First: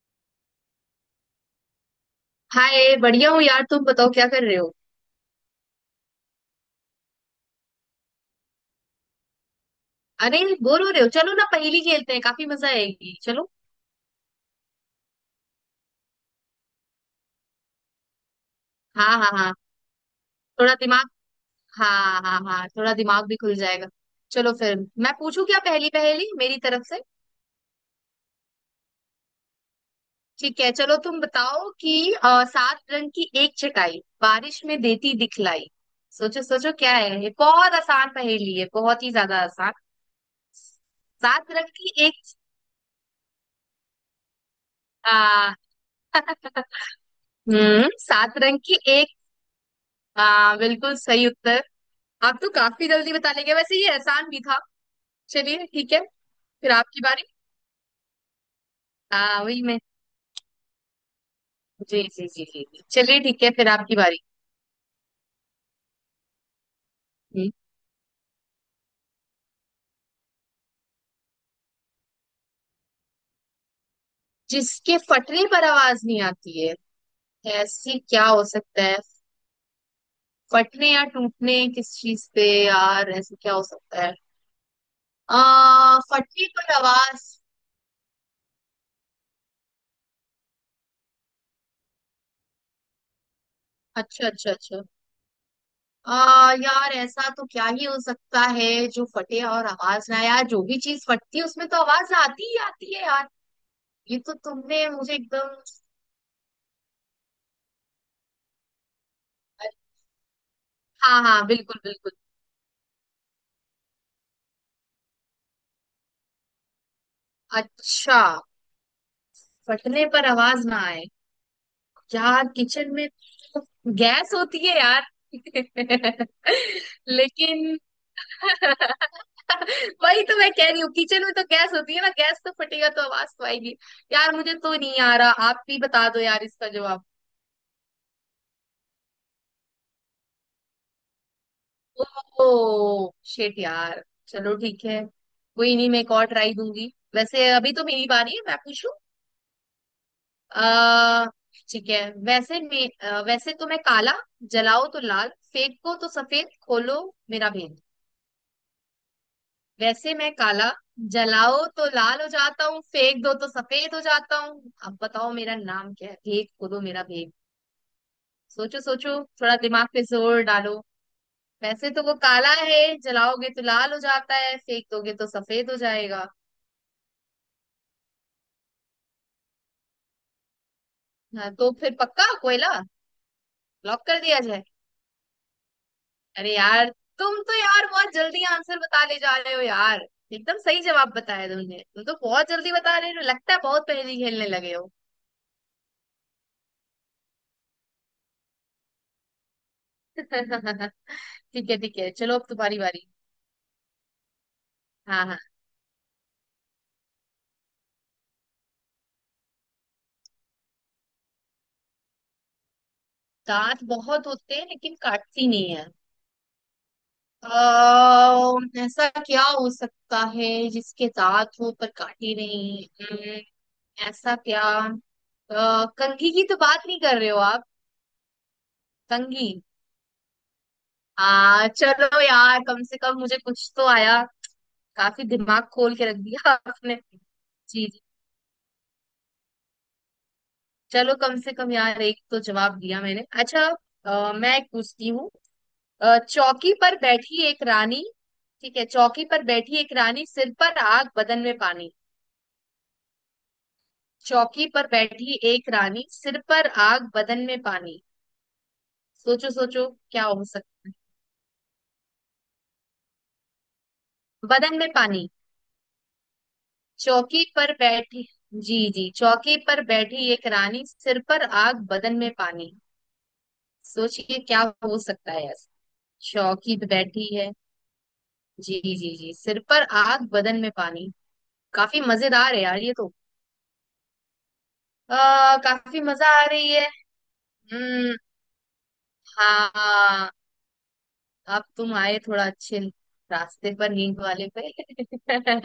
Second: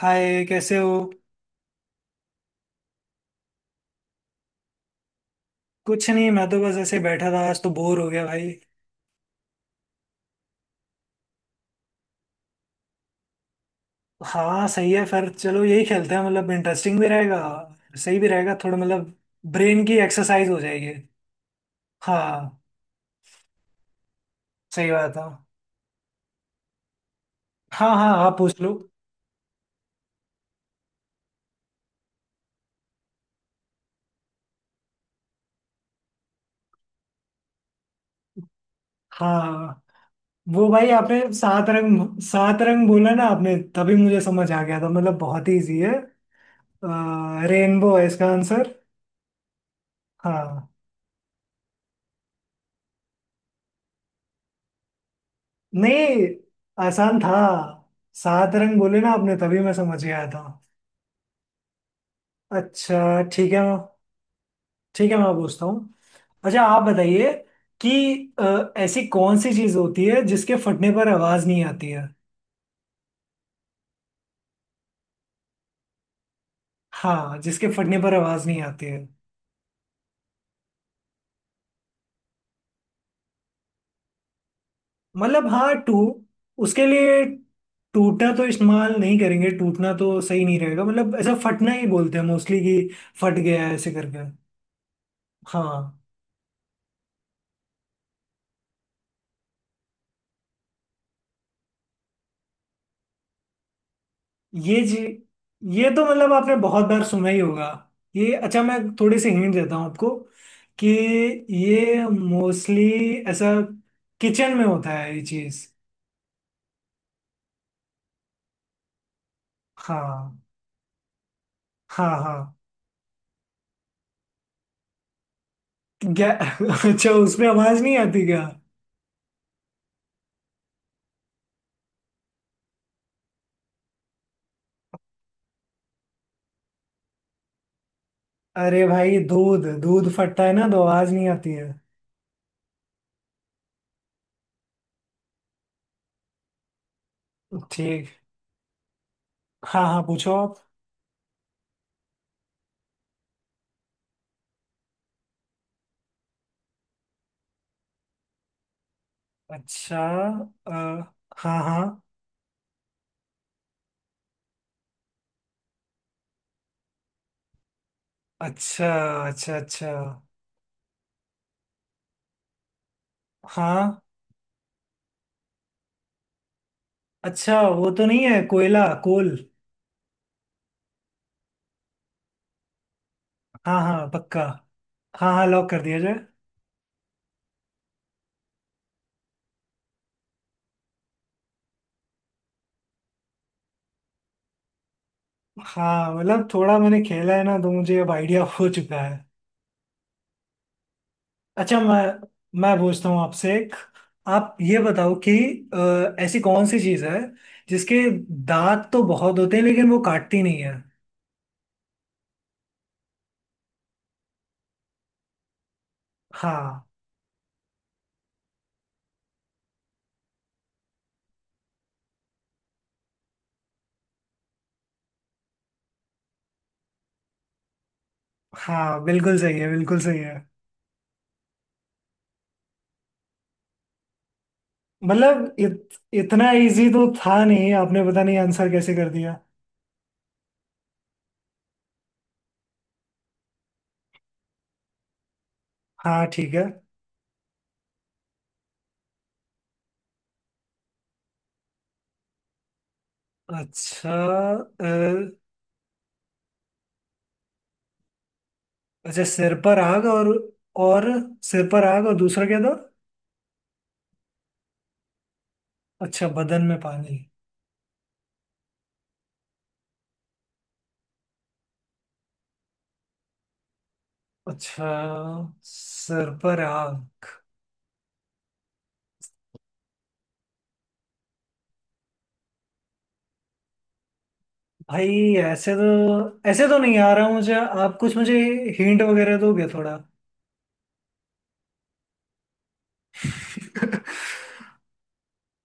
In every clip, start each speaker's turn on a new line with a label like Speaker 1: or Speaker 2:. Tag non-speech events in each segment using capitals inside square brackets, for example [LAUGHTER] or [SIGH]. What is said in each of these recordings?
Speaker 1: हाय, कैसे हो।
Speaker 2: हाय बढ़िया हूँ यार। तुम बताओ क्या कर रहे हो?
Speaker 1: कुछ नहीं, मैं तो बस ऐसे ही बैठा था, आज तो बोर हो गया भाई।
Speaker 2: अरे बोर हो रहे हो? चलो ना, पहेली खेलते हैं, काफी मजा आएगी, चलो।
Speaker 1: हाँ सही है, फिर चलो यही खेलते हैं, मतलब इंटरेस्टिंग भी रहेगा, सही भी रहेगा थोड़ा, मतलब
Speaker 2: हाँ हाँ हाँ,
Speaker 1: ब्रेन की एक्सरसाइज हो
Speaker 2: थोड़ा
Speaker 1: जाएगी।
Speaker 2: दिमाग। हाँ हाँ
Speaker 1: हाँ,
Speaker 2: हाँ, थोड़ा दिमाग भी खुल जाएगा। चलो फिर।
Speaker 1: सही
Speaker 2: मैं
Speaker 1: बात है।
Speaker 2: पूछू क्या पहेली? पहेली मेरी तरफ से।
Speaker 1: हाँ हाँ, आप पूछ लो।
Speaker 2: ठीक है चलो, तुम बताओ कि सात रंग की एक छटाई बारिश में देती दिखलाई। सोचो सोचो क्या है ये, बहुत आसान पहेली है, बहुत ही ज्यादा आसान।
Speaker 1: हाँ, वो भाई, आपने
Speaker 2: सात रंग
Speaker 1: सात
Speaker 2: की
Speaker 1: रंग
Speaker 2: एक।
Speaker 1: सात रंग बोला ना आपने, तभी मुझे समझ आ गया था, मतलब बहुत
Speaker 2: आ,
Speaker 1: ही इजी है। रेनबो है इसका
Speaker 2: सात रंग
Speaker 1: आंसर।
Speaker 2: की एक।
Speaker 1: हाँ।
Speaker 2: बिल्कुल सही उत्तर। आप तो काफी जल्दी बता लेंगे, वैसे ये आसान भी था। चलिए ठीक है,
Speaker 1: नहीं,
Speaker 2: फिर आपकी
Speaker 1: आसान
Speaker 2: बारी।
Speaker 1: था, सात रंग बोले ना आपने,
Speaker 2: हाँ
Speaker 1: तभी
Speaker 2: वही
Speaker 1: मैं
Speaker 2: मैं।
Speaker 1: समझ गया था।
Speaker 2: जी जी जी जी जी। चलिए
Speaker 1: अच्छा
Speaker 2: ठीक है,
Speaker 1: ठीक है।
Speaker 2: फिर आपकी बारी।
Speaker 1: ठीक है, मैं पूछता हूँ। अच्छा आप बताइए
Speaker 2: हम्म।
Speaker 1: कि ऐसी कौन सी चीज होती है जिसके फटने पर आवाज नहीं आती है।
Speaker 2: जिसके फटने पर आवाज नहीं आती है?
Speaker 1: हाँ, जिसके फटने
Speaker 2: ऐसी
Speaker 1: पर
Speaker 2: क्या हो
Speaker 1: आवाज नहीं
Speaker 2: सकता
Speaker 1: आती
Speaker 2: है?
Speaker 1: है।
Speaker 2: फटने या टूटने, किस चीज पे यार, ऐसे क्या हो सकता है? आ
Speaker 1: मतलब हाँ, टू
Speaker 2: फटने पर
Speaker 1: उसके लिए,
Speaker 2: आवाज।
Speaker 1: टूटना तो इस्तेमाल नहीं करेंगे, टूटना तो सही नहीं रहेगा, मतलब ऐसा फटना ही बोलते हैं मोस्टली, कि फट गया है ऐसे करके।
Speaker 2: अच्छा अच्छा अच्छा।
Speaker 1: हाँ।
Speaker 2: आ यार ऐसा तो क्या ही हो सकता है? जो फटे और आवाज ना आए? यार जो भी चीज फटती है उसमें तो आवाज आती ही आती है यार। ये तो
Speaker 1: ये
Speaker 2: तुमने
Speaker 1: जी,
Speaker 2: मुझे एकदम।
Speaker 1: ये तो मतलब आपने बहुत बार सुना ही होगा। ये, अच्छा मैं थोड़ी सी हिंट देता हूँ आपको कि
Speaker 2: हाँ हाँ बिल्कुल
Speaker 1: ये
Speaker 2: बिल्कुल।
Speaker 1: मोस्टली ऐसा किचन में होता है ये चीज
Speaker 2: अच्छा, फटने पर
Speaker 1: हाँ
Speaker 2: आवाज ना आए।
Speaker 1: हाँ
Speaker 2: यार
Speaker 1: हाँ।
Speaker 2: किचन में तो गैस होती है यार
Speaker 1: क्या [LAUGHS]
Speaker 2: [LAUGHS]
Speaker 1: अच्छा उसमें
Speaker 2: लेकिन।
Speaker 1: आवाज नहीं आती क्या।
Speaker 2: वही तो मैं कह रही हूँ, किचन में तो गैस होती है ना, गैस तो फटेगा तो आवाज तो आएगी। यार मुझे तो नहीं आ रहा, आप भी बता दो यार इसका जवाब।
Speaker 1: अरे भाई, दूध दूध फटता है ना तो आवाज नहीं आती है।
Speaker 2: ओ शेट यार, चलो ठीक है। कोई नहीं, मैं एक और ट्राई दूंगी, वैसे अभी तो मेरी
Speaker 1: ठीक।
Speaker 2: बारी है, मैं पूछूं।
Speaker 1: हाँ हाँ, पूछो आप।
Speaker 2: आ, ठीक है। वैसे वैसे तो मैं काला, जलाओ तो लाल, फेंको तो सफेद, खोलो मेरा भेद।
Speaker 1: अच्छा।
Speaker 2: वैसे मैं काला,
Speaker 1: अ,
Speaker 2: जलाओ
Speaker 1: हाँ
Speaker 2: तो
Speaker 1: हाँ।
Speaker 2: लाल हो जाता हूँ, फेंक दो तो सफेद हो जाता हूँ, अब बताओ मेरा नाम क्या है, भेद खोलो मेरा भेद। सोचो
Speaker 1: अच्छा
Speaker 2: सोचो। थोड़ा
Speaker 1: अच्छा अच्छा।
Speaker 2: दिमाग पे जोर डालो। वैसे तो वो काला है, जलाओगे तो
Speaker 1: हाँ।
Speaker 2: लाल हो जाता है, फेंक दोगे तो सफेद हो जाएगा।
Speaker 1: अच्छा, वो तो नहीं है कोयला, कोल।
Speaker 2: हाँ, तो फिर पक्का कोयला।
Speaker 1: हाँ
Speaker 2: लॉक
Speaker 1: हाँ
Speaker 2: कर दिया
Speaker 1: पक्का।
Speaker 2: जाए।
Speaker 1: हाँ हाँ, लॉक कर दिया जाए।
Speaker 2: अरे यार, तुम तो यार बहुत जल्दी आंसर बता ले जा रहे हो यार। एकदम सही जवाब बताया तुमने, तुम तो बहुत जल्दी बता रहे हो, लगता है बहुत पहेली खेलने लगे हो।
Speaker 1: हाँ मतलब थोड़ा मैंने खेला है ना तो मुझे अब आइडिया [LAUGHS] हो चुका है।
Speaker 2: [LAUGHS] ठीक है
Speaker 1: अच्छा,
Speaker 2: ठीक
Speaker 1: मैं
Speaker 2: है, चलो अब
Speaker 1: मैं
Speaker 2: तुम्हारी बारी।
Speaker 1: पूछता हूँ आपसे एक। आप ये बताओ
Speaker 2: हाँ
Speaker 1: कि
Speaker 2: हाँ।
Speaker 1: ऐसी कौन सी चीज़ है जिसके दांत तो बहुत होते हैं लेकिन वो काटती नहीं है।
Speaker 2: दांत बहुत होते हैं लेकिन काटती नहीं है?
Speaker 1: हाँ
Speaker 2: अः ऐसा क्या हो सकता है जिसके दांत हो पर काटे नहीं? ऐसा क्या? कंघी की तो बात नहीं कर रहे हो आप?
Speaker 1: हाँ, बिल्कुल
Speaker 2: कंघी।
Speaker 1: सही है, बिल्कुल सही है।
Speaker 2: आ चलो यार, कम से कम मुझे कुछ तो आया। काफी
Speaker 1: मतलब
Speaker 2: दिमाग खोल के रख
Speaker 1: इतना
Speaker 2: दिया [LAUGHS]
Speaker 1: इजी
Speaker 2: आपने।
Speaker 1: तो था नहीं,
Speaker 2: जी जी।
Speaker 1: आपने पता नहीं आंसर कैसे कर दिया।
Speaker 2: चलो कम से कम यार एक तो जवाब दिया मैंने। अच्छा, मैं एक पूछती हूँ।
Speaker 1: हाँ ठीक है।
Speaker 2: चौकी पर बैठी एक रानी। ठीक है, चौकी पर बैठी एक रानी, सिर पर आग, बदन में पानी।
Speaker 1: अच्छा।
Speaker 2: चौकी पर बैठी एक रानी, सिर पर आग, बदन में पानी।
Speaker 1: अच्छा,
Speaker 2: सोचो
Speaker 1: सिर पर
Speaker 2: सोचो
Speaker 1: आग,
Speaker 2: क्या
Speaker 1: और।
Speaker 2: हो सकता है?
Speaker 1: और सिर पर आग और दूसरा क्या था।
Speaker 2: बदन में पानी।
Speaker 1: अच्छा, बदन में पानी।
Speaker 2: चौकी पर बैठी। जी जी, चौकी पर बैठी एक रानी, सिर पर आग, बदन में पानी। सोचिए क्या
Speaker 1: अच्छा,
Speaker 2: हो सकता है?
Speaker 1: सिर पर
Speaker 2: शौकीत
Speaker 1: आग।
Speaker 2: बैठी है। जी जी जी, सिर पर आग, बदन में पानी। काफी मजेदार है यार ये तो।
Speaker 1: भाई, ऐसे तो
Speaker 2: काफी मजा आ
Speaker 1: ऐसे
Speaker 2: रही
Speaker 1: तो
Speaker 2: है।
Speaker 1: नहीं आ रहा मुझे, आप
Speaker 2: हम्म।
Speaker 1: कुछ मुझे हिंट वगैरह दोगे थोड़ा।
Speaker 2: हाँ, अब तुम आए थोड़ा अच्छे रास्ते पर, नींद
Speaker 1: [LAUGHS]
Speaker 2: वाले पे [LAUGHS]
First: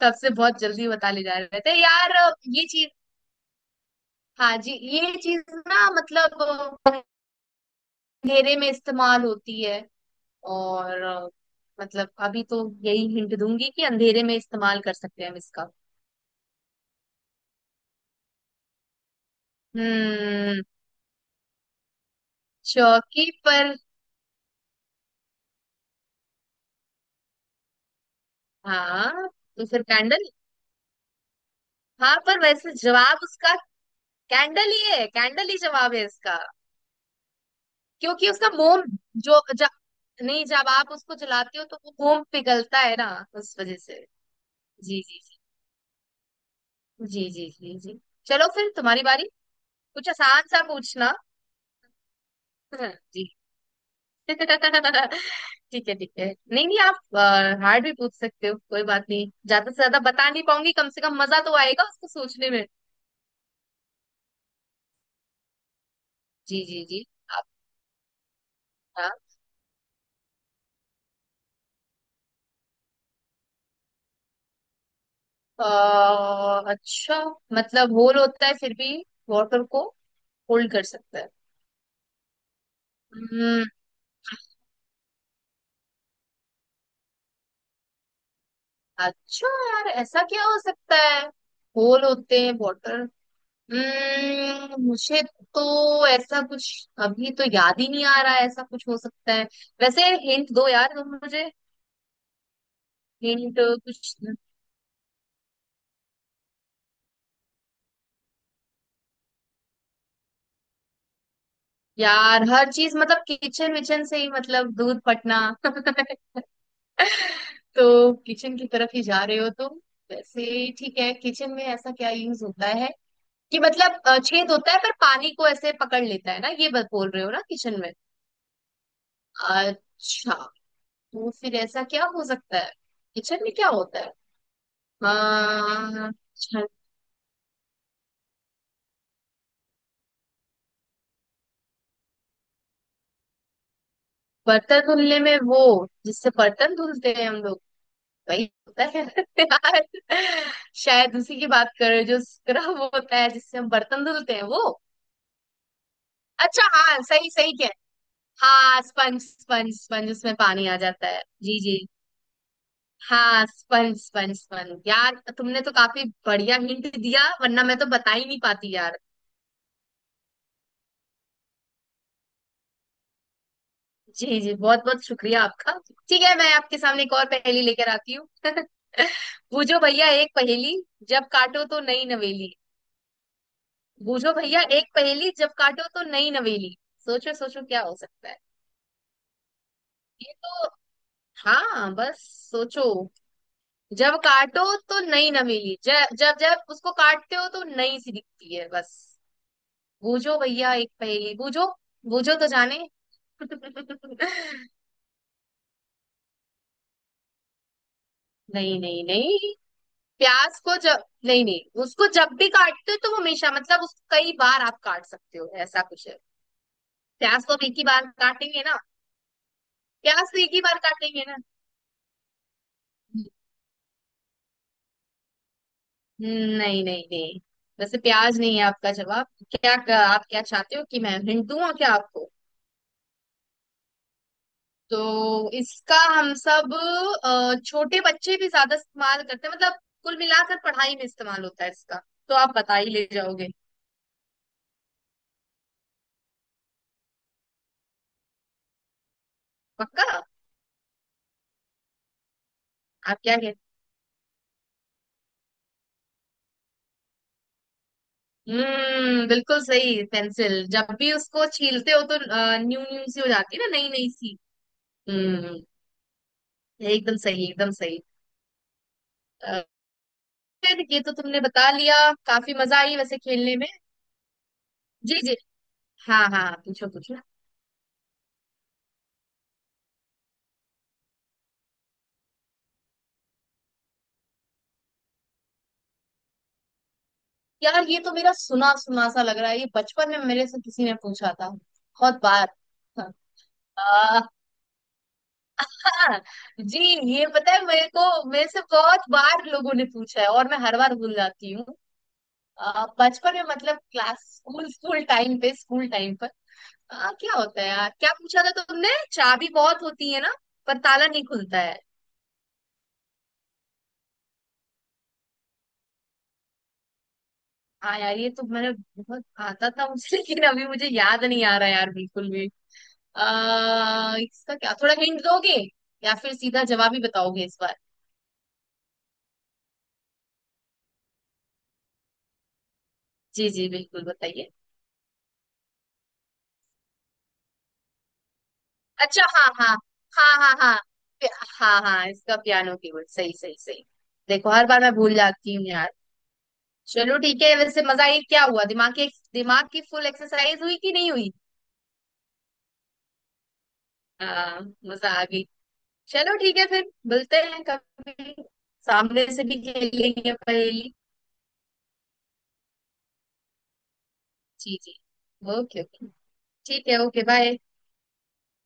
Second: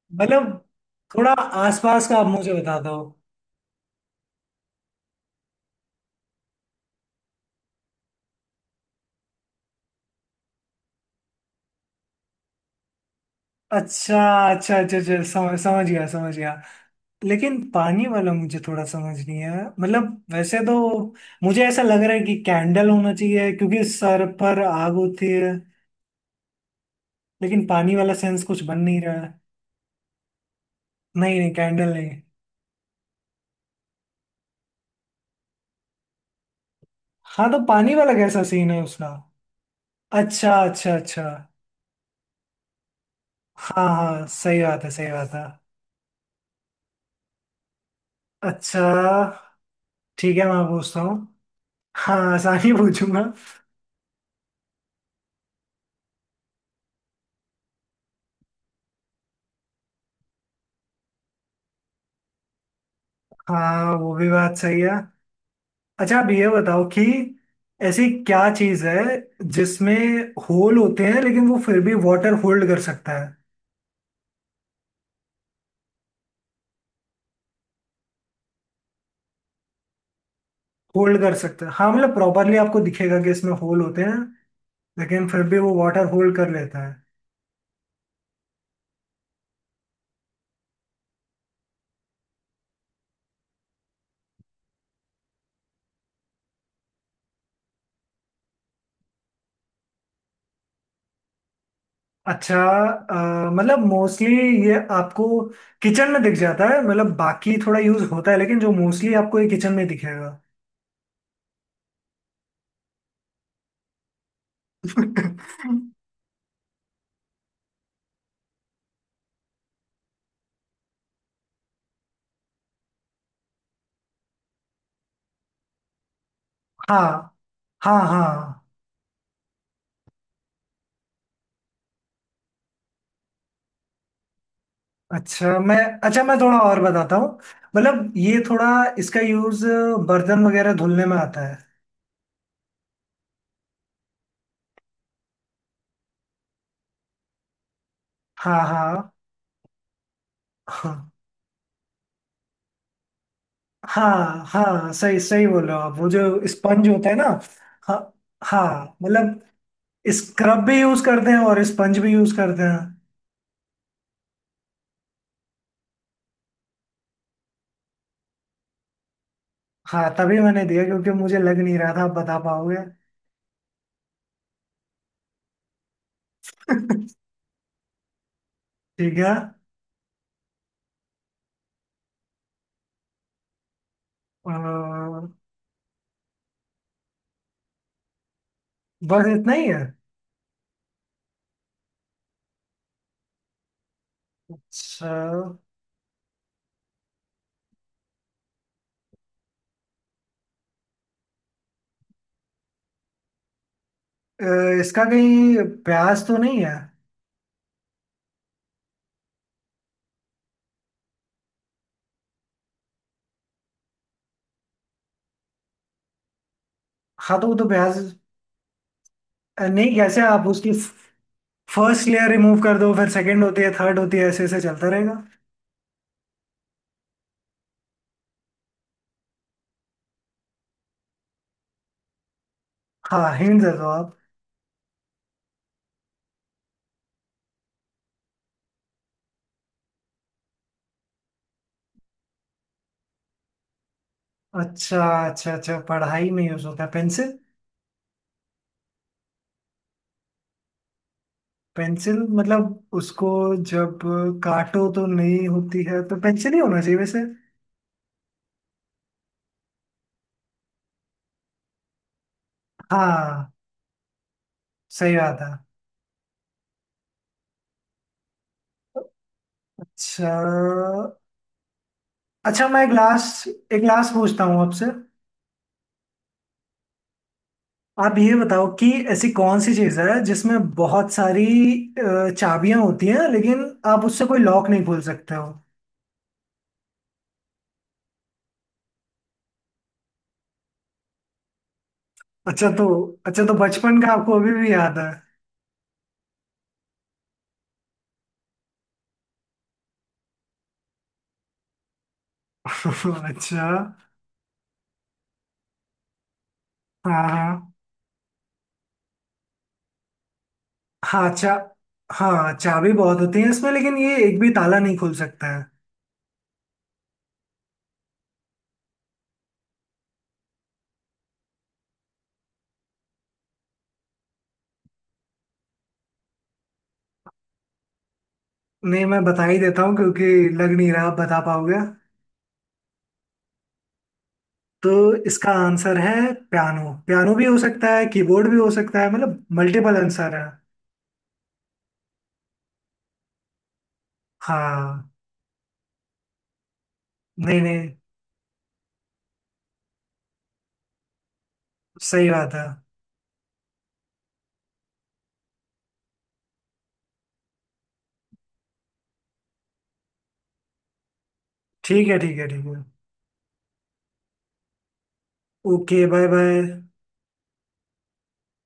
Speaker 2: तब से
Speaker 1: मतलब
Speaker 2: बहुत जल्दी बता ले
Speaker 1: थोड़ा
Speaker 2: जा रहे थे
Speaker 1: आसपास का
Speaker 2: यार।
Speaker 1: आप मुझे
Speaker 2: ये
Speaker 1: बता
Speaker 2: चीज,
Speaker 1: दो।
Speaker 2: हाँ जी ये चीज ना, मतलब अंधेरे में इस्तेमाल होती है। और, मतलब अभी तो यही हिंट दूंगी कि
Speaker 1: अच्छा।
Speaker 2: अंधेरे में
Speaker 1: अच्छा
Speaker 2: इस्तेमाल कर
Speaker 1: अच्छा, अच्छा
Speaker 2: सकते हैं हम
Speaker 1: समझ
Speaker 2: इसका।
Speaker 1: समझ गया, समझ गया। लेकिन पानी वाला मुझे थोड़ा समझ नहीं है मतलब, वैसे
Speaker 2: हम्म
Speaker 1: तो मुझे ऐसा लग रहा है कि कैंडल होना
Speaker 2: चौकी
Speaker 1: चाहिए
Speaker 2: पर।
Speaker 1: क्योंकि सर पर आग होती है, लेकिन पानी वाला सेंस कुछ बन नहीं रहा
Speaker 2: हाँ
Speaker 1: है।
Speaker 2: तो फिर कैंडल।
Speaker 1: नहीं नहीं, कैंडल नहीं।
Speaker 2: हाँ पर वैसे जवाब उसका कैंडल ही है, कैंडल ही जवाब है इसका।
Speaker 1: हाँ, तो पानी वाला
Speaker 2: क्योंकि
Speaker 1: कैसा
Speaker 2: उसका
Speaker 1: सीन है
Speaker 2: मोम,
Speaker 1: उसका।
Speaker 2: जो ज, नहीं
Speaker 1: अच्छा
Speaker 2: जब आप
Speaker 1: अच्छा
Speaker 2: उसको
Speaker 1: अच्छा।
Speaker 2: जलाते हो तो वो मोम पिघलता है ना, उस वजह
Speaker 1: हाँ
Speaker 2: से।
Speaker 1: हाँ सही बात है,
Speaker 2: जी
Speaker 1: सही
Speaker 2: जी
Speaker 1: बात है।
Speaker 2: जी जी जी जी जी। चलो फिर
Speaker 1: अच्छा।
Speaker 2: तुम्हारी बारी। कुछ
Speaker 1: ठीक
Speaker 2: आसान
Speaker 1: है,
Speaker 2: सा
Speaker 1: मैं पूछता
Speaker 2: पूछना।
Speaker 1: हूँ। हाँ आसानी
Speaker 2: हाँ,
Speaker 1: पूछूंगा।
Speaker 2: जी। [LAUGHS] ठीक है ठीक है। नहीं नहीं, आप हार्ड भी पूछ सकते हो, कोई बात नहीं, ज्यादा से ज्यादा बता नहीं पाऊंगी, कम से कम मजा तो आएगा उसको सोचने में।
Speaker 1: हाँ, वो भी बात सही है। अच्छा आप ये
Speaker 2: जी
Speaker 1: बताओ
Speaker 2: जी
Speaker 1: कि
Speaker 2: जी। आप।
Speaker 1: ऐसी क्या चीज है
Speaker 2: हाँ।
Speaker 1: जिसमें होल होते हैं लेकिन वो फिर भी वाटर होल्ड कर सकता है।
Speaker 2: अ, अच्छा। मतलब होल होता है, फिर भी वाटर को होल्ड कर सकता
Speaker 1: होल्ड
Speaker 2: है?
Speaker 1: कर सकता है, हाँ, मतलब प्रॉपरली आपको दिखेगा कि इसमें
Speaker 2: हम्म
Speaker 1: होल होते हैं, लेकिन फिर भी वो वाटर होल्ड कर लेता है।
Speaker 2: अच्छा यार, ऐसा क्या हो सकता है? होल होते हैं वाटर। मुझे तो ऐसा कुछ अभी तो याद ही नहीं आ रहा है, ऐसा कुछ हो सकता है वैसे। हिंट दो यार तुम मुझे,
Speaker 1: अच्छा,
Speaker 2: हिंट
Speaker 1: मतलब
Speaker 2: कुछ।
Speaker 1: मोस्टली ये आपको किचन में दिख जाता है, मतलब बाकी थोड़ा यूज होता है लेकिन जो मोस्टली आपको ये किचन में दिखेगा।
Speaker 2: यार हर चीज मतलब किचन विचन से ही मतलब, दूध फटना
Speaker 1: [LAUGHS]
Speaker 2: [LAUGHS] तो किचन की तरफ ही जा रहे हो तुम। वैसे ठीक है, किचन में ऐसा क्या यूज होता है, कि मतलब छेद होता है पर पानी को ऐसे पकड़ लेता है ना, ये बात बोल रहे हो
Speaker 1: हाँ
Speaker 2: ना, किचन में?
Speaker 1: हाँ हाँ।
Speaker 2: अच्छा, तो फिर ऐसा क्या हो सकता है? किचन में क्या होता है? अ,
Speaker 1: अच्छा मैं, अच्छा मैं थोड़ा
Speaker 2: अच्छा,
Speaker 1: और बताता हूँ। मतलब ये थोड़ा, इसका यूज बर्तन वगैरह धुलने में आता है।
Speaker 2: बर्तन धुलने में वो? जिससे बर्तन धुलते हैं हम लोग, वही
Speaker 1: हाँ
Speaker 2: होता है
Speaker 1: हाँ।
Speaker 2: [LAUGHS] यार।
Speaker 1: हाँ
Speaker 2: शायद उसी की बात कर रहे हो, जो स्क्रब होता है जिससे हम बर्तन धुलते हैं
Speaker 1: हाँ
Speaker 2: वो।
Speaker 1: हाँ, सही सही बोल रहे हो आप, वो जो
Speaker 2: अच्छा
Speaker 1: स्पंज
Speaker 2: हाँ
Speaker 1: होता है ना।
Speaker 2: सही सही।
Speaker 1: हाँ
Speaker 2: हाँ
Speaker 1: हाँ,
Speaker 2: स्पंज
Speaker 1: मतलब
Speaker 2: स्पंज स्पंज, उसमें
Speaker 1: स्क्रब
Speaker 2: पानी आ
Speaker 1: भी यूज
Speaker 2: जाता है,
Speaker 1: करते हैं
Speaker 2: जी
Speaker 1: और
Speaker 2: जी।
Speaker 1: स्पंज भी यूज करते हैं।
Speaker 2: हाँ स्पंज स्पंज स्पंज, यार तुमने तो काफी बढ़िया हिंट दिया, वरना मैं तो बता ही नहीं पाती यार।
Speaker 1: हाँ, तभी मैंने दिया क्योंकि मुझे लग नहीं रहा था आप बता पाओगे।
Speaker 2: जी जी, बहुत बहुत शुक्रिया आपका। ठीक है, मैं आपके सामने एक और पहेली लेकर आती हूँ। [LAUGHS]
Speaker 1: ठीक है।
Speaker 2: बूझो भैया एक पहेली, जब काटो तो नई नवेली। बूझो भैया एक
Speaker 1: अ,
Speaker 2: पहेली, जब काटो तो नई नवेली। सोचो सोचो क्या हो सकता है?
Speaker 1: बस इतना ही है।
Speaker 2: ये तो हाँ बस, सोचो। जब काटो तो
Speaker 1: अच्छा,
Speaker 2: नई नवेली, जब जब जब उसको काटते हो तो नई सी दिखती है, बस। बूझो भैया एक पहेली, बूझो, बूझो तो जाने। [LAUGHS]
Speaker 1: अ, इसका कहीं प्याज तो नहीं है।
Speaker 2: नहीं नहीं नहीं, प्याज को जब, नहीं नहीं उसको जब भी काटते हो तो वो हमेशा मतलब, उसको कई बार आप काट सकते हो, ऐसा कुछ है।
Speaker 1: हाँ,
Speaker 2: प्याज
Speaker 1: तो
Speaker 2: को
Speaker 1: वो
Speaker 2: अब
Speaker 1: तो
Speaker 2: एक ही
Speaker 1: प्याज,
Speaker 2: बार काटेंगे ना।
Speaker 1: नहीं, कैसे
Speaker 2: प्याज तो
Speaker 1: आप
Speaker 2: एक ही
Speaker 1: उसकी
Speaker 2: बार काटेंगे ना।
Speaker 1: फर्स्ट लेयर रिमूव कर दो, फिर सेकंड होती है, थर्ड होती है, ऐसे ऐसे चलता रहेगा।
Speaker 2: नहीं नहीं नहीं, वैसे प्याज नहीं है आपका जवाब। क्या? आप क्या चाहते हो कि मैं हिंट दूं? और क्या आपको?
Speaker 1: हाँ, हिंट दे दो आप।
Speaker 2: तो इसका हम सब, छोटे बच्चे भी ज्यादा इस्तेमाल करते हैं, मतलब कुल मिलाकर पढ़ाई में इस्तेमाल होता है इसका, तो आप बता ही ले जाओगे।
Speaker 1: अच्छा। अच्छा अच्छा, पढ़ाई में यूज होता है, पेंसिल।
Speaker 2: पक्का।
Speaker 1: पेंसिल, मतलब
Speaker 2: आप
Speaker 1: उसको
Speaker 2: क्या कहते।
Speaker 1: जब काटो तो नहीं होती है, तो पेंसिल ही होना चाहिए वैसे।
Speaker 2: बिल्कुल सही पेंसिल, जब भी उसको छीलते हो तो न्यू न्यू सी हो
Speaker 1: हाँ,
Speaker 2: जाती है ना, नई नई सी।
Speaker 1: सही बात है।
Speaker 2: हम्म एकदम सही, एकदम सही। अ,
Speaker 1: अच्छा।
Speaker 2: ये तो तुमने बता लिया। काफी
Speaker 1: अच्छा
Speaker 2: मजा
Speaker 1: मैं एक
Speaker 2: आई वैसे खेलने में।
Speaker 1: लास्ट, एक लास्ट पूछता हूँ आपसे।
Speaker 2: जी जी। हाँ हाँ हाँ, पूछो पूछो।
Speaker 1: आप ये बताओ कि ऐसी कौन सी चीज़ है जिसमें बहुत सारी चाबियां होती हैं, लेकिन आप उससे कोई लॉक नहीं खोल सकते हो।
Speaker 2: यार ये तो मेरा सुना सुना सा लग रहा है, ये बचपन में मेरे से किसी ने पूछा था बहुत बार।
Speaker 1: अच्छा तो, अच्छा तो बचपन का
Speaker 2: आ,
Speaker 1: आपको अभी भी याद है।
Speaker 2: जी, ये पता है मेरे को, मेरे से बहुत बार लोगों ने पूछा है और मैं हर बार भूल जाती हूँ।
Speaker 1: [LAUGHS]
Speaker 2: बचपन में मतलब
Speaker 1: अच्छा।
Speaker 2: क्लास, स्कूल स्कूल टाइम पे, स्कूल टाइम पर।
Speaker 1: हाँ
Speaker 2: क्या होता है
Speaker 1: हाँ।
Speaker 2: यार, क्या पूछा था तुमने, चाबी बहुत होती है ना पर ताला नहीं
Speaker 1: हाँ चा
Speaker 2: खुलता है?
Speaker 1: हाँ चाबी बहुत होती है इसमें लेकिन ये एक भी ताला नहीं खोल सकता है।
Speaker 2: हाँ यार ये तो मैंने बहुत आता था मुझे, लेकिन अभी मुझे याद नहीं आ रहा यार बिल्कुल भी। इसका क्या थोड़ा हिंट दोगे, या फिर सीधा जवाब ही बताओगे इस बार?
Speaker 1: नहीं, मैं बता ही देता हूँ क्योंकि लग नहीं रहा आप बता पाओगे।
Speaker 2: जी जी बिल्कुल बताइए।
Speaker 1: तो इसका आंसर है पियानो, पियानो भी हो सकता है, कीबोर्ड भी हो सकता है,
Speaker 2: अच्छा
Speaker 1: मतलब
Speaker 2: हाँ हाँ।
Speaker 1: मल्टीपल
Speaker 2: हाँ
Speaker 1: आंसर है।
Speaker 2: हाँ हाँ। पि- हाँ हाँ, इसका पियानो कीबोर्ड, सही सही सही। देखो हर बार मैं
Speaker 1: हाँ।
Speaker 2: भूल जाती हूँ यार। चलो ठीक है,
Speaker 1: नहीं
Speaker 2: वैसे
Speaker 1: नहीं।
Speaker 2: मजा आई क्या, हुआ दिमाग की, दिमाग की फुल एक्सरसाइज हुई कि नहीं हुई?
Speaker 1: सही बात है।
Speaker 2: हाँ, मजा आ गई। चलो ठीक है, फिर मिलते हैं कभी, सामने से भी खेलेंगे पहेली।
Speaker 1: ठीक है ठीक है ठीक है।
Speaker 2: जी जी okay
Speaker 1: okay,
Speaker 2: okay.
Speaker 1: Bye bye.
Speaker 2: ठीक है ओके बाय।